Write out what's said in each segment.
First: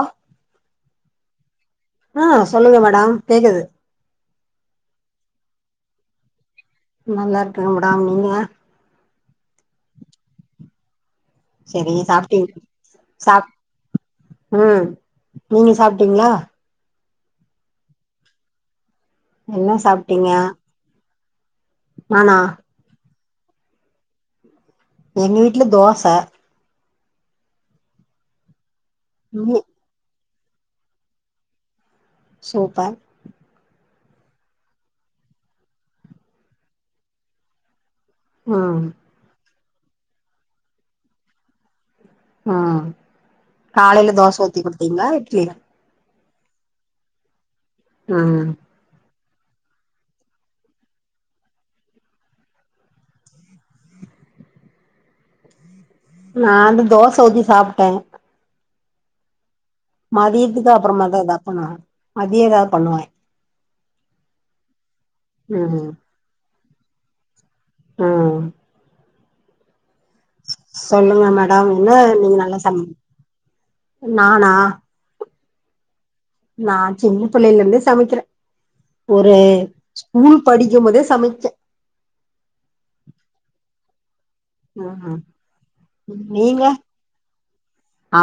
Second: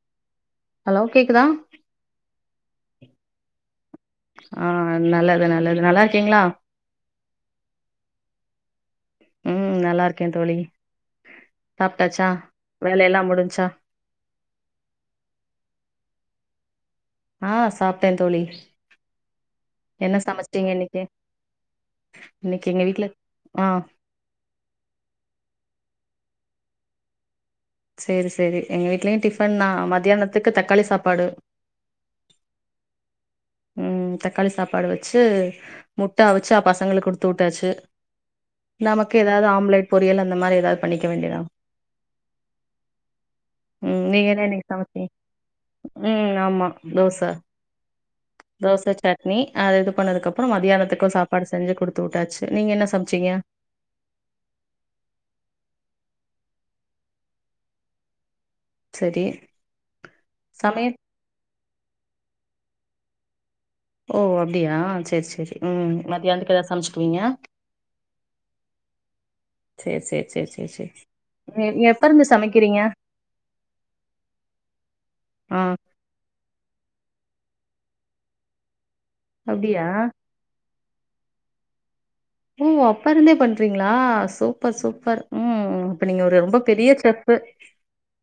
ஆ hello கேக்குதா ஆ சொல்லுங்க மேடம் கேக்குது ஆ நல்லது நல்லது நல்லா இருக்கீங்களா நல்லா இருக்கேங் மேடம் நீங்க ம் நல்லா இருக்கே தோழி சரி சாப்ட்டாச்சா சாப்ட்டீங் வேல எல்லா சாப் முடிஞ்ச்சா ம் நீங்க சாப்ட்டீங்களா ஆ சாப்ட்டே தோழி என்ன சாப்ட்டீங்க சமச்சிங்க இன்னைக்கு நானா இன்னைக்கு எங்க வீட்ல ஆ எங்க வீட்டுல தோச சேரி சேரி எங்க வீட்லயு ம் டிஃபன்தா மத்தியானத்துக்கு தக்காளி சாப்பாடு சூப்பர் ம் தக்காளி சாப்பாடு வச்சு முட்ட அவிச்சு அ பசங்களுக்கு குடுத்து வுட்டாச்சு ம் நமக்கு ஏதாதது ஆம்லேட் பொரியல் அந்தமாரி ஏதாது பண்ணிக்க வேண்டியதா ம் ம் காலைல நீங்க தோச என்ன ஊத்தி இன்னைக்கு குடுத்தீங்ளா சமச்சீங்க இட்லி ம் ஆமா தோச ஆ தோச சட்னி அத இது பண்ணதுக் அப்புறோ மதியானத்துக்கு சாப்பாடு செஞ்சு குடுத்து உட்டாச்சு நீங்க என்ன சமச்சிங்க நானு தோச ஊத்தி சாப்ட்ட சரி மதியத்துக்கு சமையல் அப்புறமாதா எதாவ் பண்ணுவே மதியோ எதாவ் பண்ணுவே ஓ அப்டியா செர் சேரி ம் மத்தியானத்துக் எதாது சமச்சுக்குவீங்க அ சேர் சேர் சேர் சே சொல்லுங்க மேடம் ம் என்ன எப்பருந்து நீங்க நல்லா சமக்கிறீங்க சம நானா ஆ நா சின்ன பிள்ளைல இருந்தே சமைக்கற ஒரு அப்டியா ஸ்கூல் படிக்கும்போதே சமைச்ச ஓ அப்பா இருந்தே பண்றீங்ளா சூ சூப்பர் சூப்பர் ம் அப்ப நீங்க ஒரு ரொம்ப பெரிய செஃபு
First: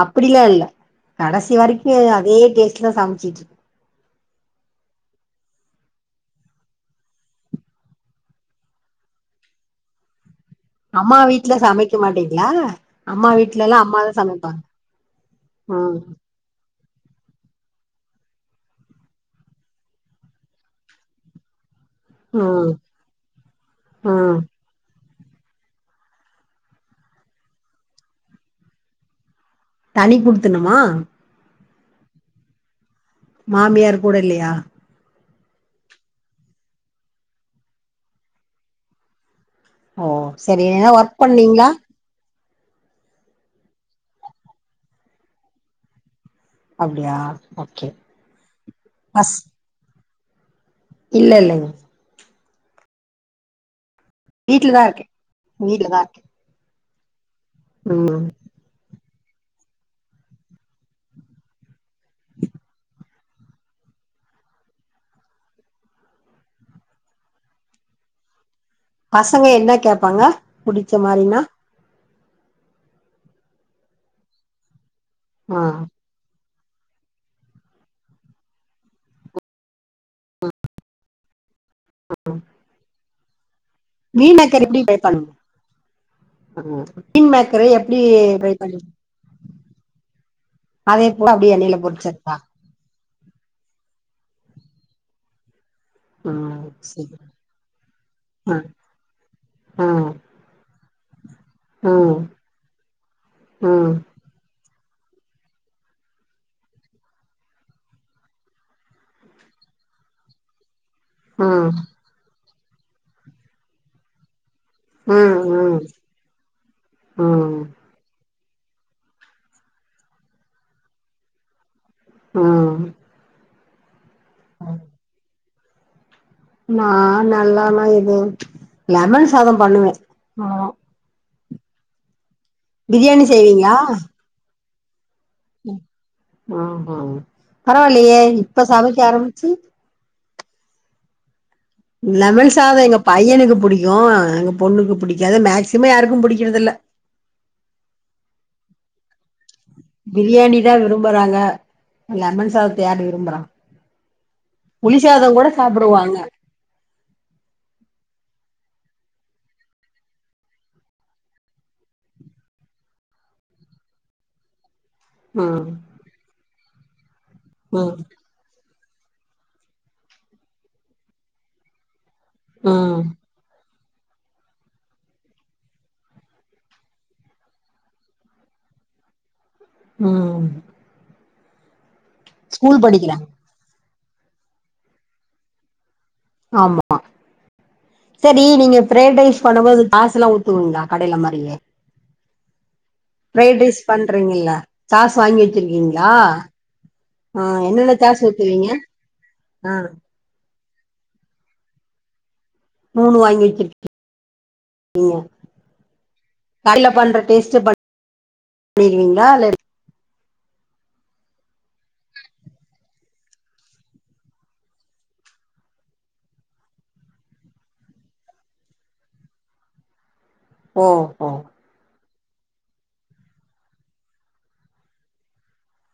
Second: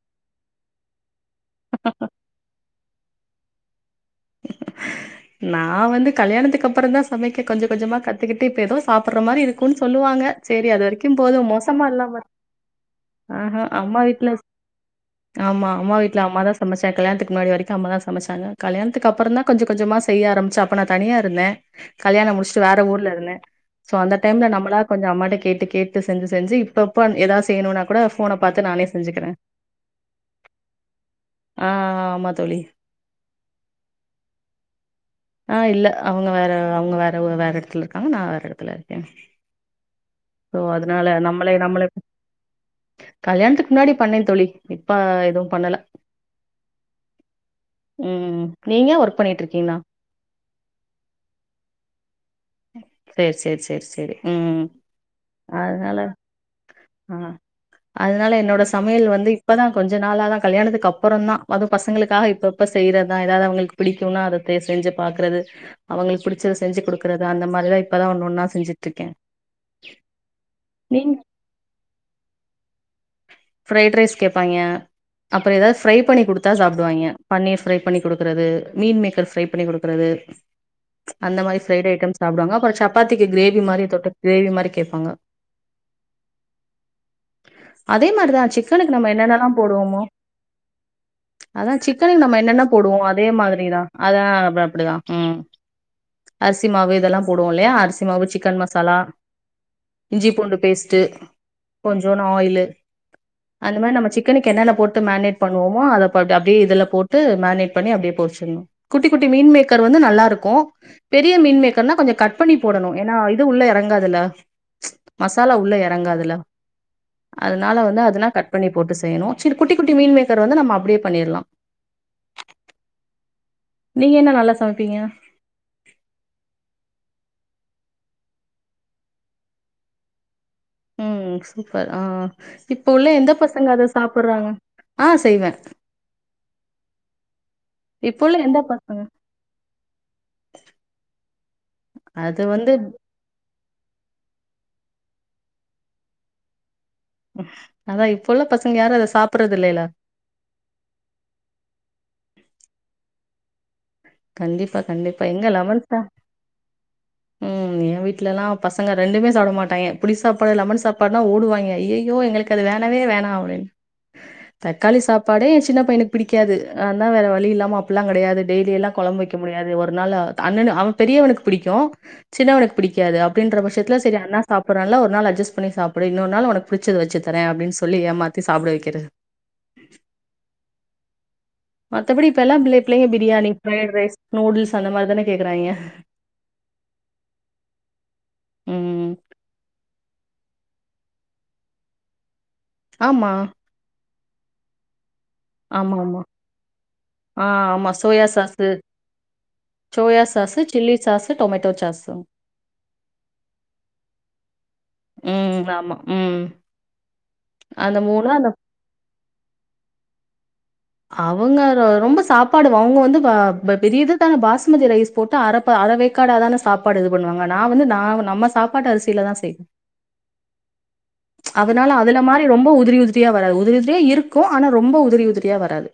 அப்டிலா இல்ல கடைசி வரைக்கு அதே டேஸ்ட்ல சமச்சிட்ரு நா வந்து கல்யாணத்துக்கு அப்புறோ தா சமைக்க கொஞ்ச கொஞ்சமா கத்துக்கிட்டு இப்ப ஏதோ சாப்படுற மாரி இருக்குன்னு சொல்லுவாங்க சேரி அது வரைக்கு அம்மா போது வீட்ல மோசமா சமைக்க இல்லாம மாட்டீங்களா அம்மா ஆஹா வீட்லலா அம்மா அம்மாதா வீட்ல சமைப்பாங்க ஆமா அம்மா ம் வீட்ல அம்மாதா சம் சமைச்சே கல்யாணத்துக்கு முன்னாடி வரைக்கு அம்மா தா சமைச்சாங்க கல்யாணத்துக்கப்றந்தா கொஞ்ச கொஞ்சமா செய்ய ஆரம்பச்சே அப்ப நா தனியா இருந்தே கல்யாணோ முடிச்சுட்டு ம் வேற ஊர்ல இருந்த சோ அந்த ம் டைம்ல நம்பளா கொஞ்சோ அம்மாட்ட கேட்டு கேட்டு செஞ்சு செஞ்சு இப்ப இப்ப எதாத் செய்யணுனா கூட ஃபோன பாத்து நானே செஞ்சுகற தனி குடுத்துணமா ஆ ஆ ஆமா தோழி மாமியார் கூட இல்லயா [inaudible] ஆ இல்ல அவுங்க வேற அவுங்க வேற ஊ வேற எடத்துல இருக்காங்க நா வேற எடத்துல இருக்கே ஓ சோ சரி ஏனா அதுனால ஒர்க் நம்லே பண்ணீங்களா நம்ள கல்யாணத்துக்கு முன்னாடி பண்ணே தோழி இப்ப எதும் பண்ல அப்டியா ஓகே ம் நீங்க ஒர்க் பஸ் பண்ணிட்ருக்கீங்ளா இல்ல இல்லைங் சேர் சேர் சேர் செரி வீட்லதா இருக்கே வீட்லதா இருக்கே ஆ ம் அதனால என்னோட சமையல் வந்து இப்போதா கொஞ்ச நாளா தா கல்யாணத்துக்கு அப்புறோ தா அதுவு பசங்களுக்காக இப்போ இப்போ செய்யிறதுதா ஏதாவது அவுங்களுக்கு பிடிக்கும்னா அத தே செஞ்சு பாக்குறது அவுங்களுக்கு பிடிச்சத செஞ்சு குடு க்றது அந்தமாரித இப்பதா ஒன்னு ஒன்னா செஞ்சு பசங்க என்ன கேப்பாங்க புடிச்ச மாதிரினா ப்ரைட் ரைஸ் கேப்பாங்கெ அப்ரோ ஆ ஏதாது ஃப்ரை பண்ணி கொடுத்தா சாப்டுவாய்ங்க பன்னீர் ஃப்ரை பண்ணி கொடுக்குறது மீள் மேக்கர் ஃப்ரை பண்ணி கொடுக்குறது அந்த மாரி ஃப்ரைட் ஐட்டம் சாப்டுவங்க அப்புறோ சபாத்திக்கி கிரேவி மாரி தொட் மீன் கிரேவி எக்கர் மாரி எப்டி ஃப்ரை கேப்பாங்க பண்ணுவீங்க ம் மீன் மேக்கரு எப்டி அதேமாரிதா ஃப்ரை பண்ணி சிக்கனுக்கு நம்ம என்னென்னலா போடுவமோ அதே போல அப்டியே அதா எண்ணெயில சிக்கனக்கு பொரிச்சர்தா நம்ம என்னென்ன போடுவோ அதே மாதிரிதா அத அ அப்பிடிதா ம் ம் அரிசி மாவு சரி இதெல்லா போடுவோ இல்லியா அரிசி மாவு ஆ சிக்கன் மசாலா ஆ இஞ்சி பூண்டு பேஸ் ட்டு ம் கொஞ்சூண்டு ஆயிலு அந்த ம் மாரி நம்ம சிக் சிக்கனுக்கு என்னென்ன போட்டு மேரினேட் பண்ணுவோமோ அத அப்டியே இதுல போட்டு மேரினேட் பண்ணி அப்டியே பெரிச்சிறணு குட்டி குட்டி மீன் மேக்கர் வந்து நல்லா இருக்கு பெரிய மீன் ம் மேக்கர்னா கொஞ்சோ கட் பண்ணி போடணு ஏன்னா இது உள்ள எறங்காதுல்ல மசாலா உள்ள ம் எறங்கதுல ம் அதனால வந்து அதுனா கட் பண்ணி போட்டு செய்யுனு சிறு குட்டி குட்டி மீன் மேக்கர் வந்து நம்ம அப்பிடியே பண்ணிறலா ம் நீங்க என்ன நல்லா சமப்பீங்க நா நல்லான்னா இது லெமன் சாதோ பண்ணுவே அவ்ளோதா ம் சூப்பர் ஆ இப்ப உள்ள பிரியாணி எந்த பசங்க செய்வீங்களா அத சாப்பிட்றாங்க ஆ செய்வே ஆ ஆ பரவாயில்லயா உள்ள எந்த இப்ப சமைக்க பசங்க ஆரம்பிச்சு அது லெமன் வந்து சாதோ எங்க பையனுக்கு புடிக்கு எங்கள் பொண்ணுக்கு புடிக்காது மேக்சிமம் யாருக்கு புடிக்கிறதில்ல அதா இப்ப உள்ள பசங்க யாரு அத சாப்பிட்றது இல்லல்ல பிரியாணி தா விரும்புறாங்க லெமன் சாதத்த யார் விரும்புறா கண்டிப்பா கண்டிப்பா புளிசாதம் எங்க கூட லெமன் சா சாப்பிடுவாங்க ம் ஏ வீட்ல எல்லா பசங்க ரெண்டுமே சாப்பிட மாட்டாங்க புளி சாப்பாடு லெமன் சாப்பாடுனா ஓடுவாங்க ஐய்யய்யோ எங்களுக்கு அது வேணவே வேணா அப்டின்னு தக்காளி சாப்பாடே ஏ ம் சின்ன பையக்கு பிடிக்காது நாதா வேற வழி இல்லாம ம் அப்பிடில்லா கெடையது டெய்லி எல்லா கொழம்பு வைக்க முடியாது ஒரு நாள் அண்ண அவ பெரியவனுக்கு பிடிக்கு சின்னவனுக்கு ம் பிடிக்காது அ அப்டின்ற பட்சத்துத்தில் செரி அண்ணா சாப்பிட்றான்ல ஒரு நாள் அட்ஜஸ்ட் பண்ணி சாப்பிடு இன்னொரு நாள் உனக்கு புடிச்சது வெச்சு தரே அப்டின் சொல்லி ஏமா த்தி சாப்பிட வைக்கிறது ம் மத்தபடி இப்பெல்லா பிள்ளை ஸ்கூல் பிள்ளைங்க படிக்கிறாங்க பிரியாணி ஃபிரைட் ரைஸ் நூடுல்ஸ் அந்த மாரி தானே கேக்குறாங்க ஆமா செரி நீங்க ம் ஃபிரைட் ரைஸ் பண்ணும்போது சாஸ் எல்லா ஊத்துவீங்களா கடையில மாரியே ஆமா ஃபிரைட் ரைஸ் பண்றீங்கல்ல சாஸ் வாங்கி ஆமா வெச்சிருக்கீங்களா ஆமா ஆ ஆமா சோயா சாஸ்சு ஆ soya sauce chilli sauce tomato sauce மூனு வாங்கி வச்சிருக் கீங்க ம் ஆமா. ம். கடைல பண்ற டேஸ்ட்டு பண் அந்த அந்த ணிருவீங்களா இல்ல அவங்க ரொ ரொம்ப சாப்பாடு வ அவுங்க வந்து வ பெ பெரியது இது தான பாஸ்மதி ரைஸ் போட்டு அர ப அரவேக்காடா தான சாப்பாடு இது பண்ணுவாங்க நா வந்து நா நம்ம சாப்பாட்டு அரிசியில தா செய்வே ஓ ஓ அதனால அதுல மாரி ரொம்ப உதிரி உதிரியா வராது உதிரி உதிரியா இருக்கு ஆனா ரொம்ப உதிரி உதிரி யா வராது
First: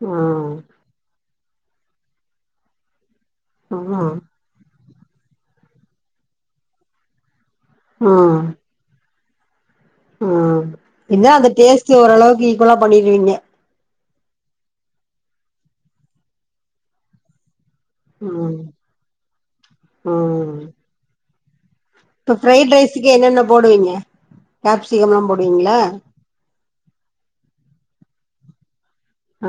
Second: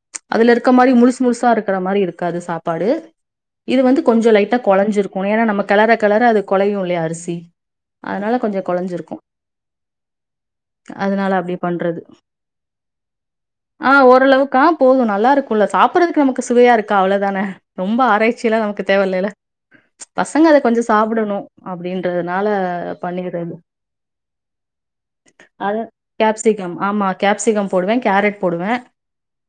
ஆ அதுல இருக்க மாரி முழுசு முழுசா இருக்கிற மாரி இருக்காது சாப்பாடு இது வந்து ம் கொஞ்சோ லைட்டா கொலஞ்சிருக் ஏனா நம்ம கெலர கெலர அது கொலையு இல்லையா அரிசி அதனால கொஞ்சோ கொலஞ்சிருக்கு ஆ இதா அந்த அப்டி டேஸ்ட்டு பண்றது ஓரளவுக்கு ஈக்குவலா பண்ணிருவீங்க ஆ ஓரளவுக்கா போது நல்லா இருக்குல்ல சாப்பிட்றதுக்கு நமக்கு சுவையா இருக்கா அவ்ளதான ரொம்ப ஆராய்ச்சி ம் எல்லா நமக்கு தேவ இல்லல பசங்க அத கொஞ்சோ சாப்டணு அப்டினு இப்போ ஃப்ரைட் ரைஸுக்கு என்னென்ன போடுவீங்க கேப்சிகம்லா போடுவீங்ள அது கேப்சிகம் ஆமா கேப்சிகம் போடுவே கேரட் போடுவே ஆ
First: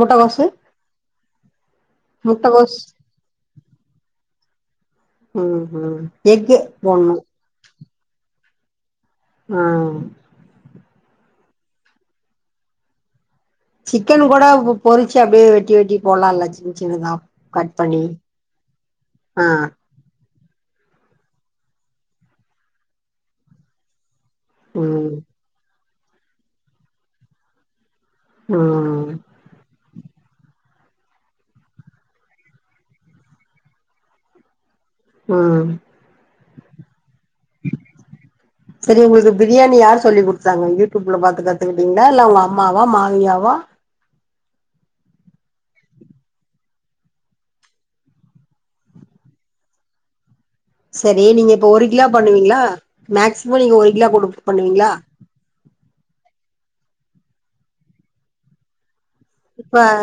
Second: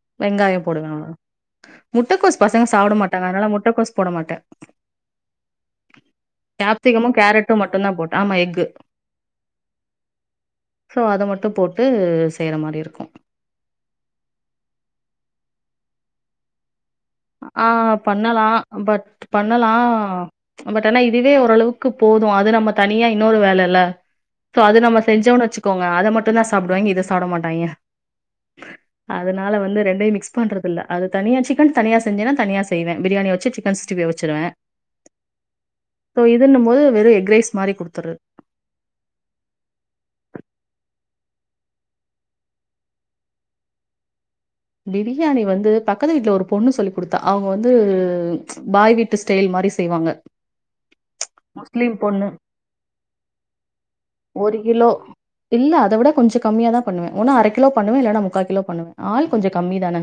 முட்டகோசு வெங்காயோ போடுவே அவ்ளதா முட்டகோஸ் பசங்க சாப்ட மாட்டாங்க அதனால முட்டக்கோஸ் போட மாட்டே ஆ ஹா எக்கு போண்ணு முட்ட மட்டுந்தா போட் ஆமா எக்கு ஆ சோ அத மட்டு போட்டு செய்ற மாரி இருக்கு சிக்கன் கூட பொ பொறிச்சு அப்டியே வெட்டி வெட்டி போட்லால்ல சின்ன சின்னதா ஆ கட் பண்ணி பண்ணலா பட் ஆ பண்ணலா பட் ஆனா இதுவே ஓரளவுக்கு போது அது நம்ம தனியா இன்னொரு வேல இல்ல சோ அது நம்ம ம் செஞ்சோன் வச்சுக்கோங்க அத மட்டு தா சாப்டுவாய்ங்க இங்க இத சாப்ட மாட்டாய்ங்க ஆ அதனால வந்து ரெண்டையு மிக்ஸ் பண்றது இல்ல அது தனியா சிக்கன் தனியா செஞ்சேன்னா தனியா செய்வே பிரியாணி வச்சி சிக்கன் சிக்ஸ்ட்டி ஃபை வச்சிருவே ஆ சோ இதுன்னும் போது வெறு எக்ரைஸ் மாறி குடுத்துர சரி உங்ளுக்கு பிரியாணி யார் சொல்லி குடுத்தாங்க யூடியூப்ல பாத்து கத்துக்கிட்டீங்ளா இல்ல உங்க அம்மாவா மாமியாவா பிரியாணி வந்து பக்கத்து வீட்ல ஒரு பொண்ணு சொல்லி் குடுத்தா அவுங்க வந்து பாய் வீட்டு ஸ்டைல் மாரி செய்வாங்க சரி நீங்க இப்ப ஒரு முஸ்லீம் கிலோ பொண்ணு. பண்ணுவீங்ளா மேக்சிமோ நீங்க ஒரு கிலோ போட்டு கிலோ பண்ணுவீங்ளா இல்ல அத விட கொஞ்ச கம்மியா தா பண்ணுவே ஒன்னு அர கிலோ பண்ணுவே இல்லன்னா முக்கா கிலோ பண்ணுவே ஆள் கொஞ்சம் கம்மி இப்ப தான.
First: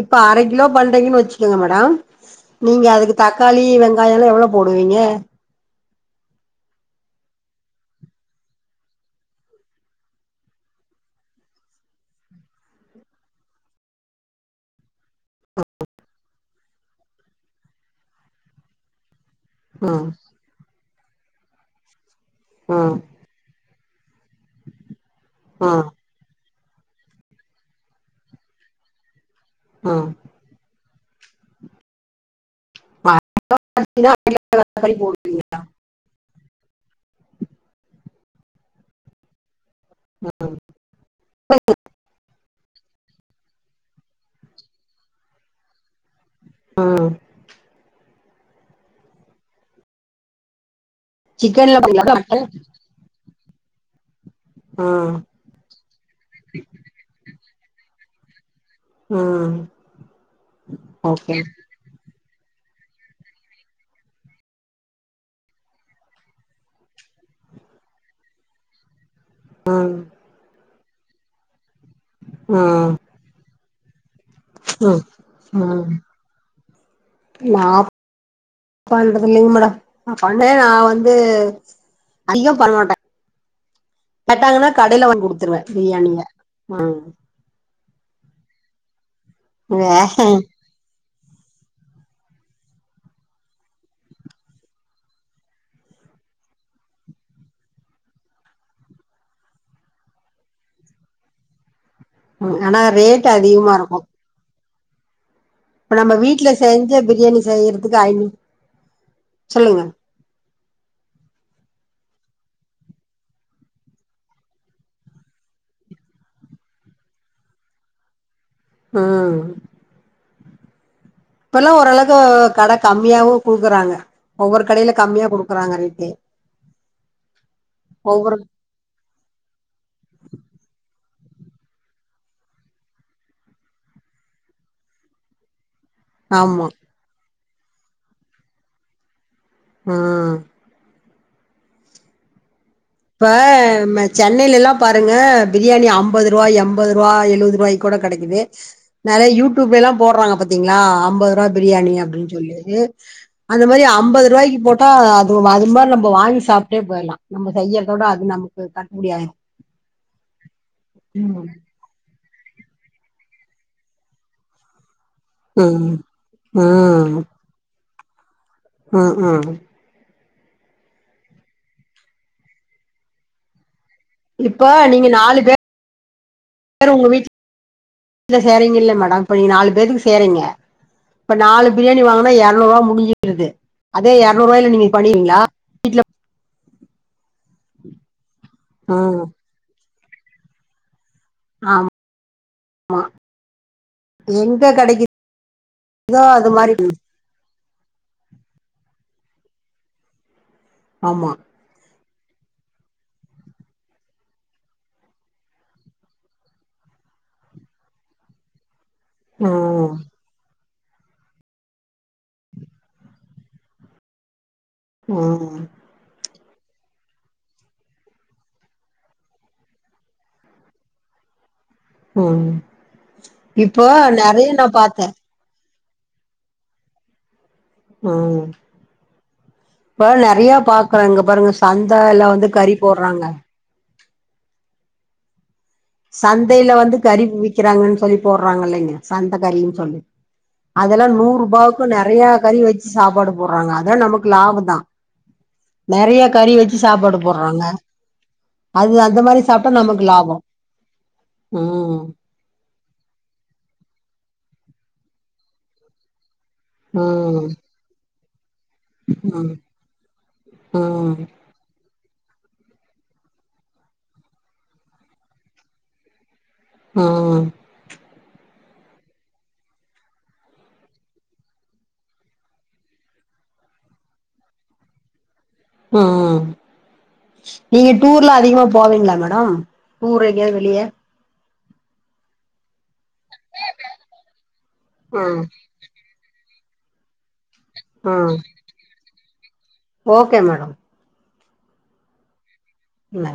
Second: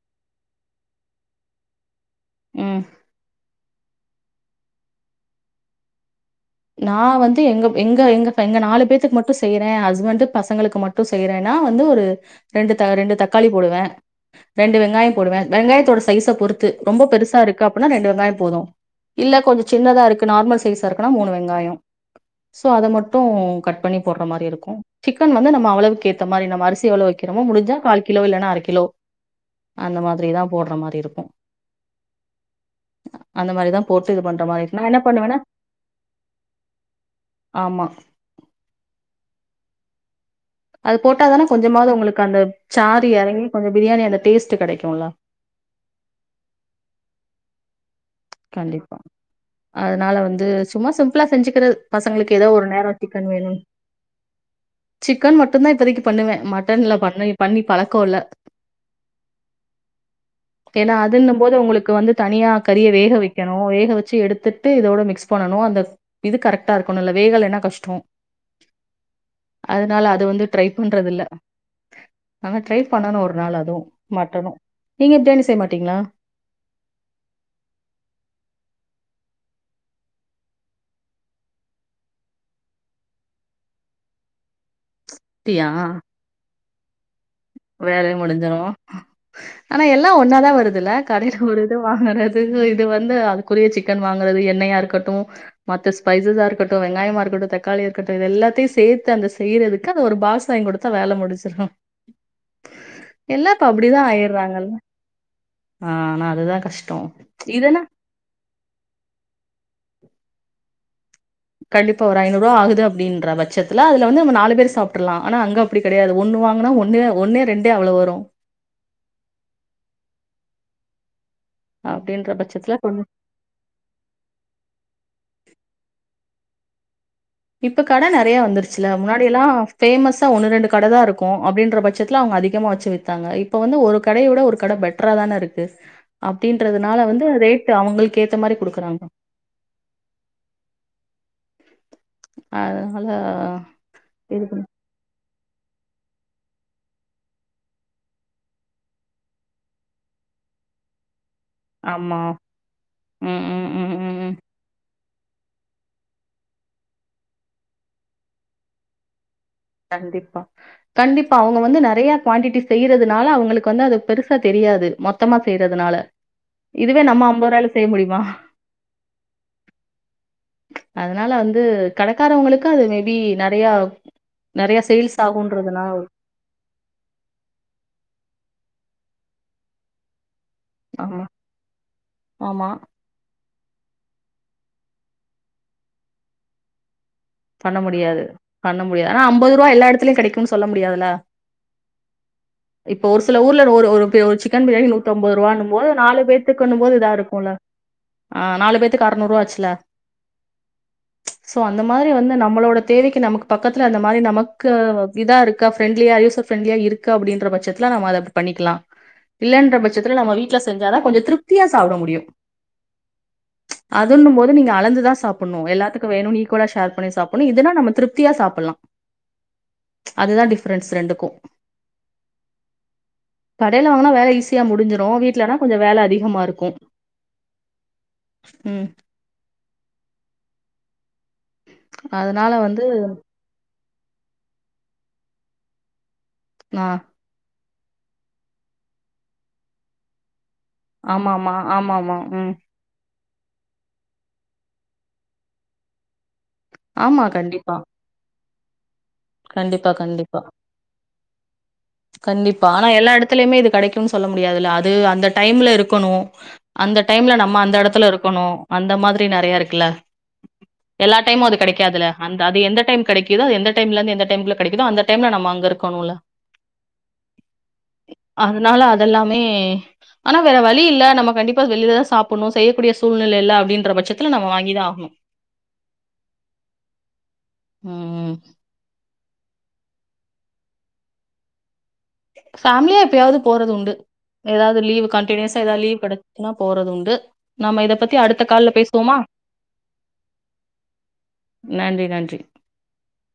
இப்ப அர கிலோ பண்றிங்கன் வச்சிக்கோங்க மேடோ ம். நீங்க அதுக்கு தக்காளி வெங்காயோல்லா எவ்ளோ போடுவீங்க நா வந்து எங்க எங்க எங்க எங்க நாலு பேத்துக்கு மட்டு செய்றே ஹஸ்பண்டு பசங்களுக்கு மட் டு செய்றேன்னா வந்து ஒரு ரெண்டு த ரெண்டு தக்காளி போடுவே ரெண்டு வெங்காயோ போடுவே வெங்காயத்தோட சைஸ பொறுத்து ரொம்ப பெருசா இருக்கு அப்புன்னா ரெண்டு வெங்காயோ போதோ இல்ல கொஞ்சோ சின்னதா ம் இருக்கு நார்மல் சைஸ்ஸா இருக்குனா மூணு வெங்காயோ சோ அத ம் மட்டு கட் பண்ணி போட்ற மாரி இருக் கு சிக்கன் வந்து நம்ம ம் அளவுக்கு ஏத்த மாரி நம்ம அரிசி எவ்ளோ வைக்கிறோமோ முடிஞ்சா கால் கிலோ இல்லன்னா அர கிலோ அந்த ம் மாதிரிதா போட்ற மாரி இருக்கு அந்த மாரிதா போட்டு இது பண்ற மாரி இருக்கு நா என்ன பண்ணுவேனா ஆமா [inaudible] அது போட்டாதான கொஞ்சமாது உங்குளுக்கு அந்த சாறு எறங்கி கொஞ்சோ பிரியாணி அந்த டேஸ்ட் கெடைக்குல அ கண்டிப்பா அதுனால வந்து சும்மா சிம்பிளா செஞ்சிக்கிறது சிக்கன்ல போடுவீங்களா பசங்களுக்கு மட்டன் எதோ ஒரு நேரோ சிக்கன் வேணு ம் சிக்கன் மட்டுந்தா இப்பத்திக்கு பண்ணுவே மட்டன்ல பண்ண பண்ணி பழக்கோ இல்ல ம் ஏனா ஓகே அதுன்னும் போது உங்குளுக்கு வந்து தனியா கறிய வேக வைக்கணு வேக வச்சி எடுத்துட்டு இதோட மிக்ஸ் பண்ணனு அந்த இது கரெக்ட்டா இருக்கணுல வேகலன்னா கஷ்ட்டோ அதனால அது வந்து ட்ரை பண்றது இல்ல ஆனா ட்ரை ம் பண்ணனு ஒரு நாள் அதுவு மட்டனு ம் நீங்க பிரியாணி செய்ய ம் மாட்டீங்களா நா பண்றது இல்லைங்க மேடம் நா பண்ண நா வந்து அதிகோ பண்ண மாட்டே கட்டாங்கன்னா கடைல வாங்கி குடுத்துருவே ட்டியா பிரியாணிய அ வேலையு முடிஞ்சிரு ஆனா வே எல்லா ஒன்னாதா வருதுல கடைல ஒரு இது வாங்குறது இது வந்து அதுக்குரிய சிக்கன் வாங்குறது எண்ணயா இருக்கட்டு மத்த ஸ்பைசஸா இருக்கட்டு வெங்காயமா இருக்கட்டு தக்காளியா இருக்கட்டு இது எல்லாத்தையு சேத்து அந்த செய்றதுக்கு அத ஒரு பாக்ஸ் வாங்கி குடு தா வேல முடிச்சுரு ம் ஆனா ரேட் அதிகமாருக்கு பேயிட்றாங்கல்ல இப்ப நம்ப வீட்ல செஞ்ச பிரியாணி இதுன்னா செய்யறதுக்கு ஐநூ சொல்லுங்க கண்டிப்பா ஒரு ஐநூற்வா ஆகுது அப்டின்ற பட்சத்துல அதுல வந்து நம்ம நாலு பேர் சாப்ட்ருலா ஆனா அங்க அப்டி கெடையாது ஒன்னு வாங்குனா ஒன்னு ஒன்னே ரெண்டே அவ்ளோ வரு ஆ இப்பல்லா ஓரளவுக்கு அப்டின்ற கட பட்சத்துல கொஞ் கம்மியாவு குடுக்குறாங்க ஒவ்வொரு கடைல கம்மியா குடுக்குறாங்க ரேட்டு இப்ப கடை நெறைய ஒவ்வொரு வந்துருச் சில முன்னாடி எல்லா ஃபேமஸா ஒன்னு ரெண்டு கடை தா இருக்கு அப்டின்ற பட்சத்துல அவுங்க அதிகமா வச்சு வித்தாங்க இப் இப்ப வந்து ஒரு கடயோட ஒரு கட பெட்ரா தான இருக்கு ஆமா அப்டின்றதுனால வந்து ரேட்டு அவுங்களுக்கு ஏத்த மாரி குடுக்குறாங்க ஆ அதுனால இப்ப மே சென்னைல லா பாருங்க பிரியாணி அம்பதுருவா எம்பதுருவா எழுவதுருவாய் கூட கெடைக்கிது நெறைய யூடியூப்ல எல்லா போட்றாங்க பாத்தீங்ளா அம்பது ருவா பிரியாணி ஆமா அப்டினு சொல்லிட்டு ம் அந்த ம் மாரி ம் ம் ம் அம்பதுருவாய்க்கு போட் ட்டா அது அது மாரி நம்ம வாங்கி சாப்டே போயிர்லா நம்ம செய்யறதோட அது நமக்கு கட்டுபடி ஆய்டும் கண்டிப்பா கண்டிப்பா அவுங்க வந்து நெறைய குவான்டிட்டி செய்றதுனால அவுங்களுக்கு வந்து அது பெருசா தெரியாது மொத் த்தமா ம் செய்றதுனால இதுவே நம்ம அம்பருவால செய்ய முடியுமா ஆ ஆ அதுனால வந்து கடைக்காரவங்களுக்கு அது மேபி நெறைய இப்போ நெறைய நீங்க சேல்ஸ் நாலு பே ஆகுன்றதுனால சரி உங்க வீட்ல சேறீங்க இல்ல மேடம் இப்ப நீ நாலு பேருக்கு சேறீங்க ஆமா இப்ப நாலு பிரியாணி வாங்குனா இரநூறு ஆமா ரூவா முடிஞ்சுடுது அதே இரநூறு ரூவால நீங்க பண்ணுரூவீங்களா பண்ண முடியாது பண்ண முடியாது ஆனா ம் அம்பது ரூவா எல்லா எடத்துலயும் கிடைக்குன் சொல்ல முடியாதுல்ல ஆம் இப்போ ஒரு சில ஊர்ல ஒரு ஒரு ஒரு சிக்கன் எங்க பிரியாணி கெடைக்குதோ நூத்தம்பது ரூவானும் போது நாலு அது மாரி பேத்துக்குணும் போது இதா இருக்குல ஆ நாலு பேத்துக் அறநூறுவா ஆச்சுல ஆமா சோ அந்தம் இந்த மாரி வந்து நம்மளோட தேவைக்கு நமக்கு பக்கத்துல அந்த மாரி நமக்கு இதா இருக்கா ஃப்ரெண்ட்லியா யூசர் ஃப்ரண்ட்லியா இருக் கு அப்டின்ற பட்சத்துல நம்ம அத பண்ணிக்கலாம் இல்லன்ற ம் பட்சத்துல நம்ம வீட் ல செஞ்சாதான் கொஞ்ச திருப்தியா சாப்ட முடியும் அதுன்னு மோது நீங்க அ கலந்துதான் ம் சாப்புணும் எல்லாத்துக்கு வேணுன் இக்குவலா ஷேர் பண்ணி சாப்புணும் இதுனா நம்ம திருப்தியா சாப்பலாம் அதுதான் டிஃப்ரன்ஸ் ரெண்டுக்கும் ம் இப்போ கடேல வாங்குனா வேல நெறைய ஈஸியா நா பாத்தே முடிஞ்சுடும் வீட்லனா கொஞ்ஜோ வேல அதிகமாருக்கும் ஒ ம் இப்ப நெறைய பாக்றோம் இங்க பாருங்க சந்த எல்லா வந்து கறி போடுறாங்க சந்தைல ஆ வந்து கறி விக்கிறாங்கன்னு சொல்லி போடுறாங்கல்லீங்க சந்த கறின்னு சொல்லி அதுல்ல நூறு ஆமாமா ரூபாவுக்கு ஆமாமா நெறையா ம் கறி வச் சாப்பாடு போடுறாங்க அத நமக்கு லாபம் தான் நெறைய கறி வச் சாப்பாடு ஆமா போடுறாங்க கண்டிப்பா அது அந்த மாரி சாப்ட்டா கண்டிப்பா நமக்கு கண்டிப்பா லாபம் ம் கண்டிப்பா ஆனா எல்லா எடத்துலயுமே இது கெடைக்குன்னு சொல்ல முடியாதுல்ல அது அந்த டைம்ல இருக்கணு அந்த டைம்ல ம் நம்ம அந்த எடத்துல இருக்கணும் அந்த மாதிரி ம் நறைய இருக்குல்ல எல்லா ம் டைமு அது கெடைக்காதுல அந்த அது எந்த டைம் கெடைக்குதோ எந்த டைம்ல இருந்து எந்த டைம்ல கெடைக்குதோ அந்த டைம்ல நம்ம அங்க இருக்கணோல ம் அதனால அதெல்லாமே ஆனா வேற வழி இல்ல நம்ம கண்டிப்பா வெளில தா சாப்பணும் செய்யக்கூடிய சூழ்நிலை இல்ல அப்டின்ற பட்சத்துல நம்ப வாங்கிதா ஆகணு ம் நீங்க ம் டூர்லா அதிகமா போவீங்களா மடோம் ஊர்யெங்யாது வெளிய ஃபேமிலியா எப்பயாவது போறது உண்டு ஏதாது லீவ் ம் கண்டினியூஸா ஏதாது லீவ் கடச் னா போறது உண்டு நாம இத பத்தி ம் அடுத்த கால்ல பேசுவோமா ஓகே மேடம் நன்றி நன்றி இன்ன